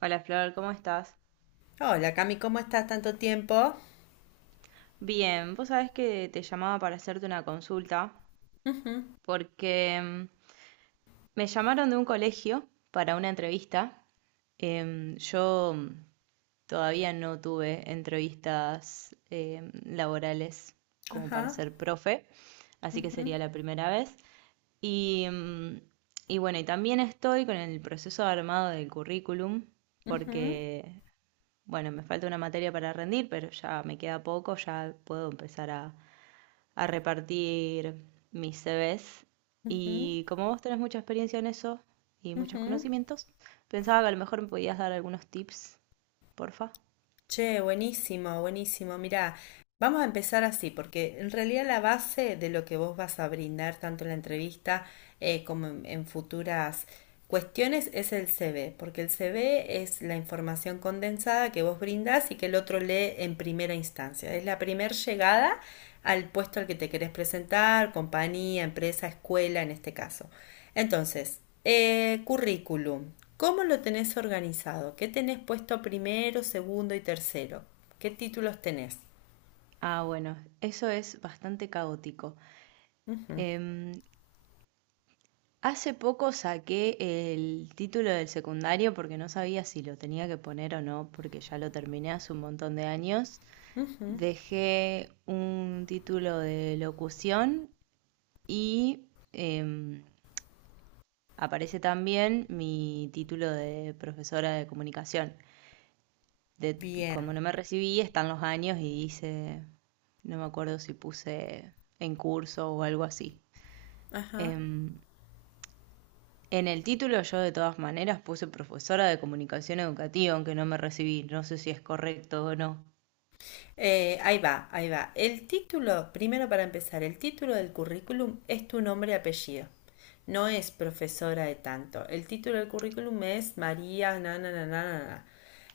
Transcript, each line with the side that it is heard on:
right: Hola Flor, ¿cómo estás?
left: Hola Cami, ¿cómo estás? Tanto tiempo.
right: Bien, vos sabés que te llamaba para hacerte una consulta
left: Ujú.
right: porque me llamaron de un colegio para una entrevista. Yo todavía no tuve entrevistas laborales como para
left: Ajá.
right: ser profe, así que sería
left: Ujú,
right: la primera vez. Y, mm, y bueno, y también estoy con el proceso de armado del currículum,
left: ujú,
right: porque bueno, me falta una materia para rendir, pero ya me queda poco, ya puedo empezar a repartir mis CVs.
left: ujú,
right: Y como vos tenés mucha experiencia en eso y muchos
left: ujú.
right: conocimientos, pensaba que a lo mejor me podías dar algunos tips, porfa.
left: Che, buenísimo, buenísimo. Mirá, vamos a empezar así, porque en realidad la base de lo que vos vas a brindar tanto en la entrevista como en futuras cuestiones es el CV, porque el CV es la información condensada que vos brindás y que el otro lee en primera instancia. Es la primera llegada al puesto al que te querés presentar, compañía, empresa, escuela en este caso. Entonces, currículum, ¿cómo lo tenés organizado? ¿Qué tenés puesto primero, segundo y tercero? ¿Qué títulos tenés?
right: Ah, bueno, eso es bastante caótico.
left: Ujú,
right: Em, hace poco saqué el título del secundario porque no sabía si lo tenía que poner o no, porque ya lo terminé hace un montón de años.
left: ujú.
right: Dejé un título de locución y em, aparece también mi título de profesora de comunicación. De, como
left: Bien.
right: no me recibí, están los años y hice, no me acuerdo si puse en curso o algo así.
left: Ajá.
right: Em, en el título yo de todas maneras puse profesora de comunicación educativa, aunque no me recibí. No sé si es correcto o no.
left: Ahí va, ahí va. El título, primero para empezar, el título del currículum es tu nombre y apellido, no es profesora de tanto. El título del currículum es María, na, na, na, na, na.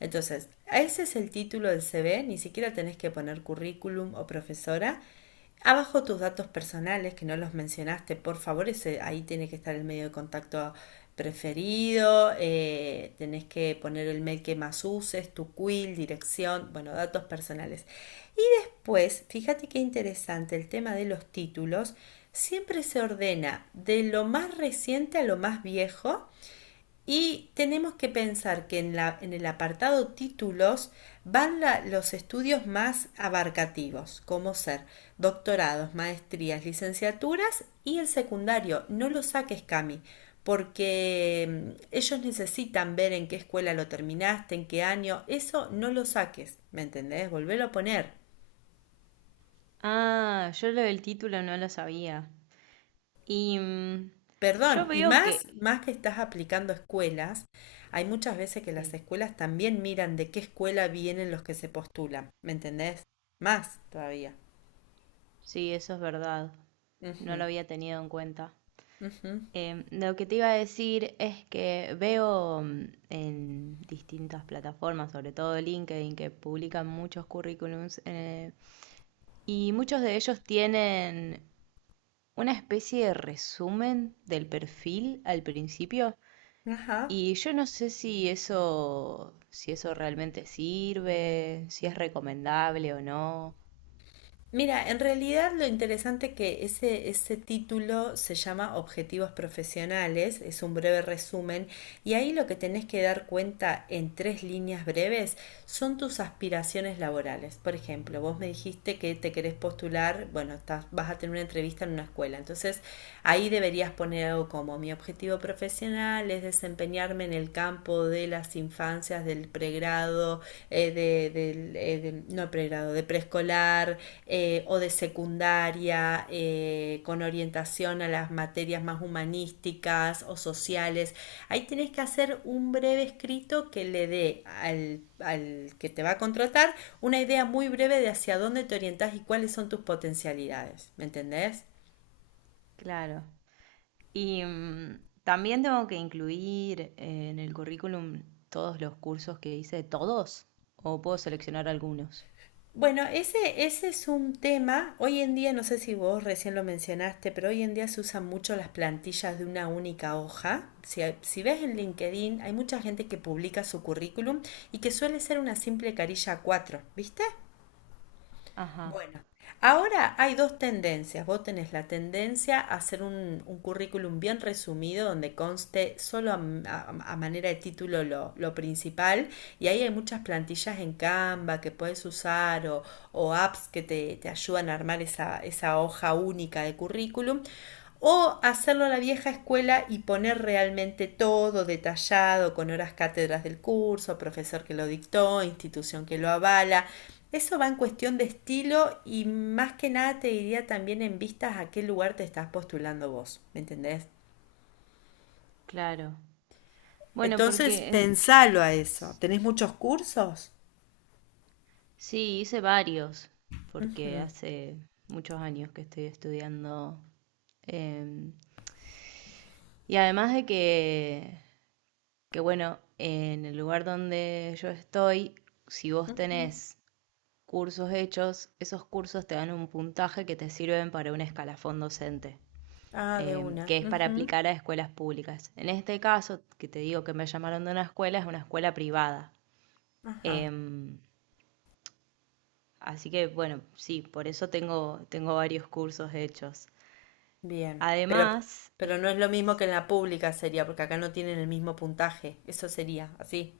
left: Entonces, ese es el título del CV, ni siquiera tenés que poner currículum o profesora. Abajo tus datos personales, que no los mencionaste, por favor, ese, ahí tiene que estar el medio de contacto preferido. Tenés que poner el mail que más uses, tu quill, dirección, bueno, datos personales. Y pues fíjate qué interesante el tema de los títulos. Siempre se ordena de lo más reciente a lo más viejo, y tenemos que pensar que en el apartado títulos van los estudios más abarcativos, como ser doctorados, maestrías, licenciaturas y el secundario. No lo saques, Cami, porque ellos necesitan ver en qué escuela lo terminaste, en qué año. Eso no lo saques, ¿me entendés? Volvelo a poner.
right: Ah, yo lo del título no lo sabía. Y mm, yo
left: Perdón, y
right: veo
left: más,
right: que...
left: más que estás aplicando escuelas, hay muchas veces que las
right: Sí,
left: escuelas también miran de qué escuela vienen los que se postulan, ¿me entendés? Más todavía.
right: sí, eso es verdad. No lo
left: Ujú,
right: había tenido en cuenta.
left: ujú.
right: Lo que te iba a decir es que veo en distintas plataformas, sobre todo LinkedIn, que publican muchos currículums y muchos de ellos tienen una especie de resumen del perfil al principio.
left: Ajá.
right: Y yo no sé si eso realmente sirve, si es recomendable o no.
left: Mira, en realidad lo interesante que ese título se llama Objetivos Profesionales, es un breve resumen, y ahí lo que tenés que dar cuenta en tres líneas breves son tus aspiraciones laborales. Por ejemplo, vos me dijiste que te querés postular, bueno, vas a tener una entrevista en una escuela, entonces ahí deberías poner algo como mi objetivo profesional es desempeñarme en el campo cuidado de las infancias, del pregrado, no pregrado, de preescolar, o de secundaria, con orientación a las materias más humanísticas o sociales. Ahí tenés que hacer un breve escrito que le dé al que te va a contratar una idea muy breve de hacia dónde te orientás y cuáles son tus potencialidades. ¿Me entendés?
right: Claro. También tengo que incluir en el currículum todos los cursos que hice, todos, o puedo seleccionar algunos.
left: Bueno, ese es un tema. Hoy en día, no sé si vos recién lo mencionaste, pero hoy en día se usan mucho las plantillas de una única hoja. Si ves en LinkedIn, hay mucha gente que publica su currículum y que suele ser una simple carilla cuatro, ¿viste?
right: Ajá,
left: Bueno, ahora hay dos tendencias. Vos tenés la tendencia a hacer un currículum bien resumido donde conste solo a manera de título lo principal, y ahí hay muchas plantillas en Canva que puedes usar, o apps que te ayudan a armar esa hoja única de currículum. O hacerlo a la vieja escuela y poner realmente todo detallado, con horas cátedras del curso, profesor que lo dictó, institución que lo avala. Eso va en cuestión de estilo, y más que nada te diría también en vistas a qué lugar te estás postulando vos, ¿me entendés?
right: claro. Bueno,
left: Entonces,
right: porque
left: pensalo a eso. ¿Tenés muchos cursos?
right: sí, hice varios, porque
left: Ujú,
right: hace muchos años que estoy estudiando. em, y además de que, bueno, en el lugar donde yo estoy, si vos
left: ujú.
right: tenés cursos hechos, esos cursos te dan un puntaje que te sirven para un escalafón docente.
left: Ah, de una.
right: Que es para
left: Ujú.
right: aplicar a escuelas públicas. En este caso, que te digo que me llamaron de una escuela, es una escuela privada.
left: Ajá,
right: Em, así que bueno, sí, por eso tengo varios cursos hechos.
left: bien. Pero,
right: Además,
left: pero no es lo mismo que en la pública sería, porque acá no tienen el mismo puntaje. Eso sería, así.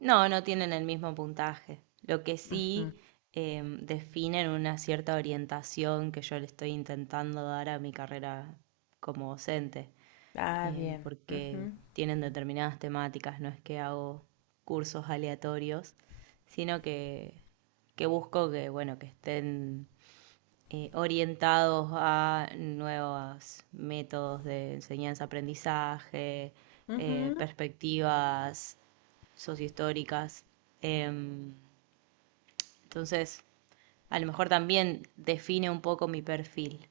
right: no, no tienen el mismo puntaje. Lo que
left: Ujú.
right: sí definen una cierta orientación que yo le estoy intentando dar a mi carrera como docente.
left: Ah, bien.
right: Porque
left: Ujú,
right: tienen determinadas temáticas, no es que hago cursos aleatorios, sino que busco que, bueno, que estén orientados a nuevos métodos de enseñanza-aprendizaje,
left: ujú.
right: perspectivas sociohistóricas. Em, entonces, a lo mejor también define un poco mi perfil.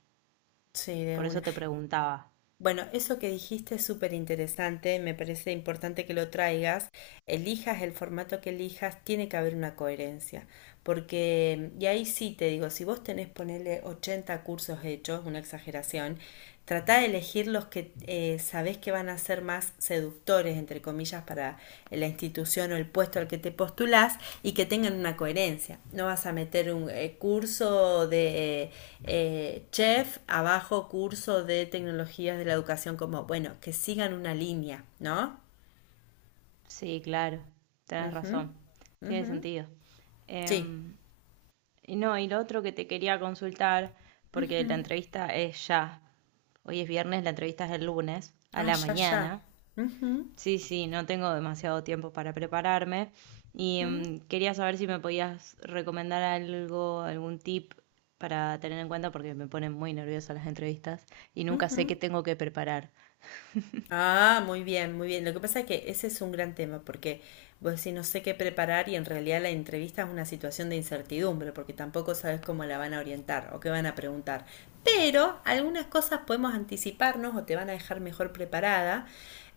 left: Sí, de
right: Por eso
left: una.
right: te preguntaba.
left: Bueno, eso que dijiste es súper interesante, me parece importante que lo traigas. Elijas el formato que elijas, tiene que haber una coherencia. Porque, y ahí sí te digo, si vos tenés, ponerle 80 cursos hechos, una exageración. Trata de elegir los que sabés que van a ser más seductores, entre comillas, para la institución o el puesto al que te postulás, y que tengan una coherencia. No vas a meter un curso de chef, abajo curso de tecnologías de la educación, como bueno, que sigan una línea, ¿no?
right: Sí, claro, tenés
left: Ujú,
right: razón, tiene
left: ujú.
right: sentido.
left: Sí.
right: Em, y no, y lo otro que te quería consultar, porque la
left: Ujú.
right: entrevista es ya, hoy es viernes, la entrevista es el lunes, a
left: Ah,
right: la
left: ya, ya.
right: mañana.
left: Ujú,
right: Sí, sí, no tengo demasiado tiempo para prepararme y
left: ujú,
right: quería saber si me podías recomendar algo, algún tip para tener en cuenta, porque me ponen muy nerviosa las entrevistas y nunca sé qué
left: ujú.
right: tengo que preparar.
left: Ah, muy bien, muy bien. Lo que pasa es que ese es un gran tema, porque vos decís no sé qué preparar, y en realidad la entrevista es una situación de incertidumbre, porque tampoco sabes cómo la van a orientar o qué van a preguntar. Pero algunas cosas podemos anticiparnos o te van a dejar mejor preparada.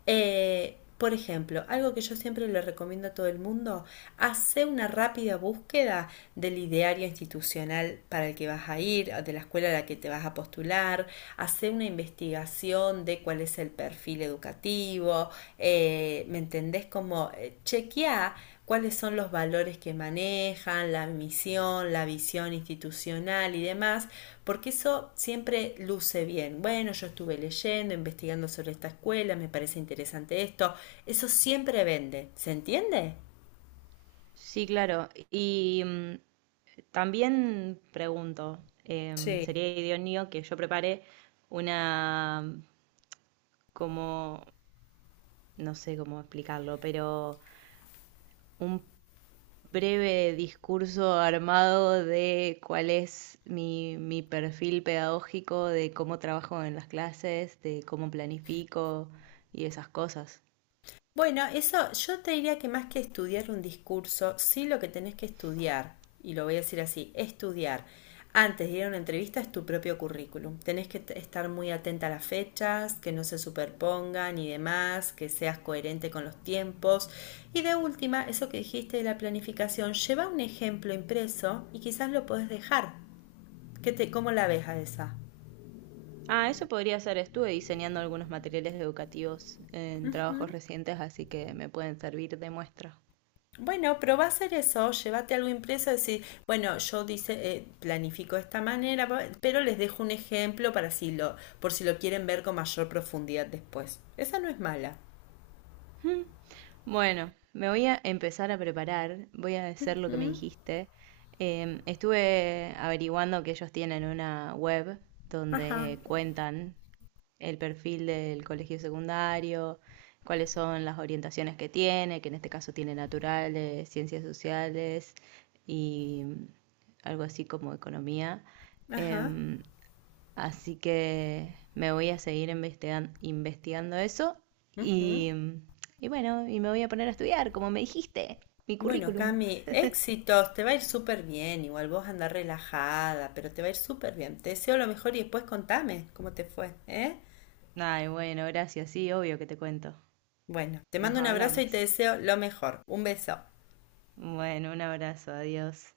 left: Por ejemplo, algo que yo siempre le recomiendo a todo el mundo, hace una rápida búsqueda del ideario institucional para el que vas a ir, o de la escuela a la que te vas a postular curricular, hacer una investigación de cuál es el perfil educativo, ¿me entendés? Como chequear cuáles son los valores que manejan, la misión, la visión institucional y demás, porque eso siempre luce bien. Bueno, yo estuve leyendo, investigando sobre esta escuela, me parece interesante esto, eso siempre vende, ¿se entiende?
right: Sí, claro. También pregunto,
left: Sí.
right: sería idóneo que yo prepare una, como, no sé cómo explicarlo, pero un breve discurso armado de cuál es mi perfil pedagógico, de cómo trabajo en las clases, de cómo planifico y esas cosas.
left: Bueno, eso yo te diría que más que estudiar un discurso, sí, lo que tenés que estudiar, y lo voy a decir así, estudiar antes de ir a una entrevista es tu propio currículum. Tenés que estar muy atenta a las fechas, que no se superpongan y demás, que seas coherente con los tiempos. Y de última, eso que dijiste de la planificación, lleva un ejemplo impreso y quizás lo podés dejar. ¿Cómo la ves a esa?
right: Ah, eso podría ser. Estuve diseñando algunos materiales educativos en trabajos recientes, así que me pueden servir de muestra.
left: Bueno, pero a hacer eso, llévate algo impreso, decir, bueno, yo dice, planifico de esta manera, pero les dejo un ejemplo para si lo, por si lo quieren ver con mayor profundidad después. Esa no es mala.
right: Bueno, me voy a empezar a preparar, voy a hacer lo que me
left: ¿Mm?
right: dijiste. Estuve averiguando que ellos tienen una web
left: Ajá,
right: donde cuentan el perfil del colegio secundario, cuáles son las orientaciones que tiene, que en este caso tiene naturales, ciencias sociales y algo así como economía.
left: ajá.
right: Em, Así que me voy a investigando eso
left: Ujú.
right: y, y bueno, y me voy a poner a estudiar, como me dijiste, mi
left: Bueno,
right: currículum.
left: Cami, éxitos, te va a ir súper bien, igual vos andás relajada, pero te va a ir súper bien. Te deseo lo mejor, y después contame cómo te fue, ¿eh?
right: Ay, bueno, gracias, sí, obvio que te cuento.
left: Bueno, te
right: Nos
left: mando un abrazo y te
right: hablamos.
left: deseo lo mejor. Un beso.
right: Bueno, un abrazo, adiós.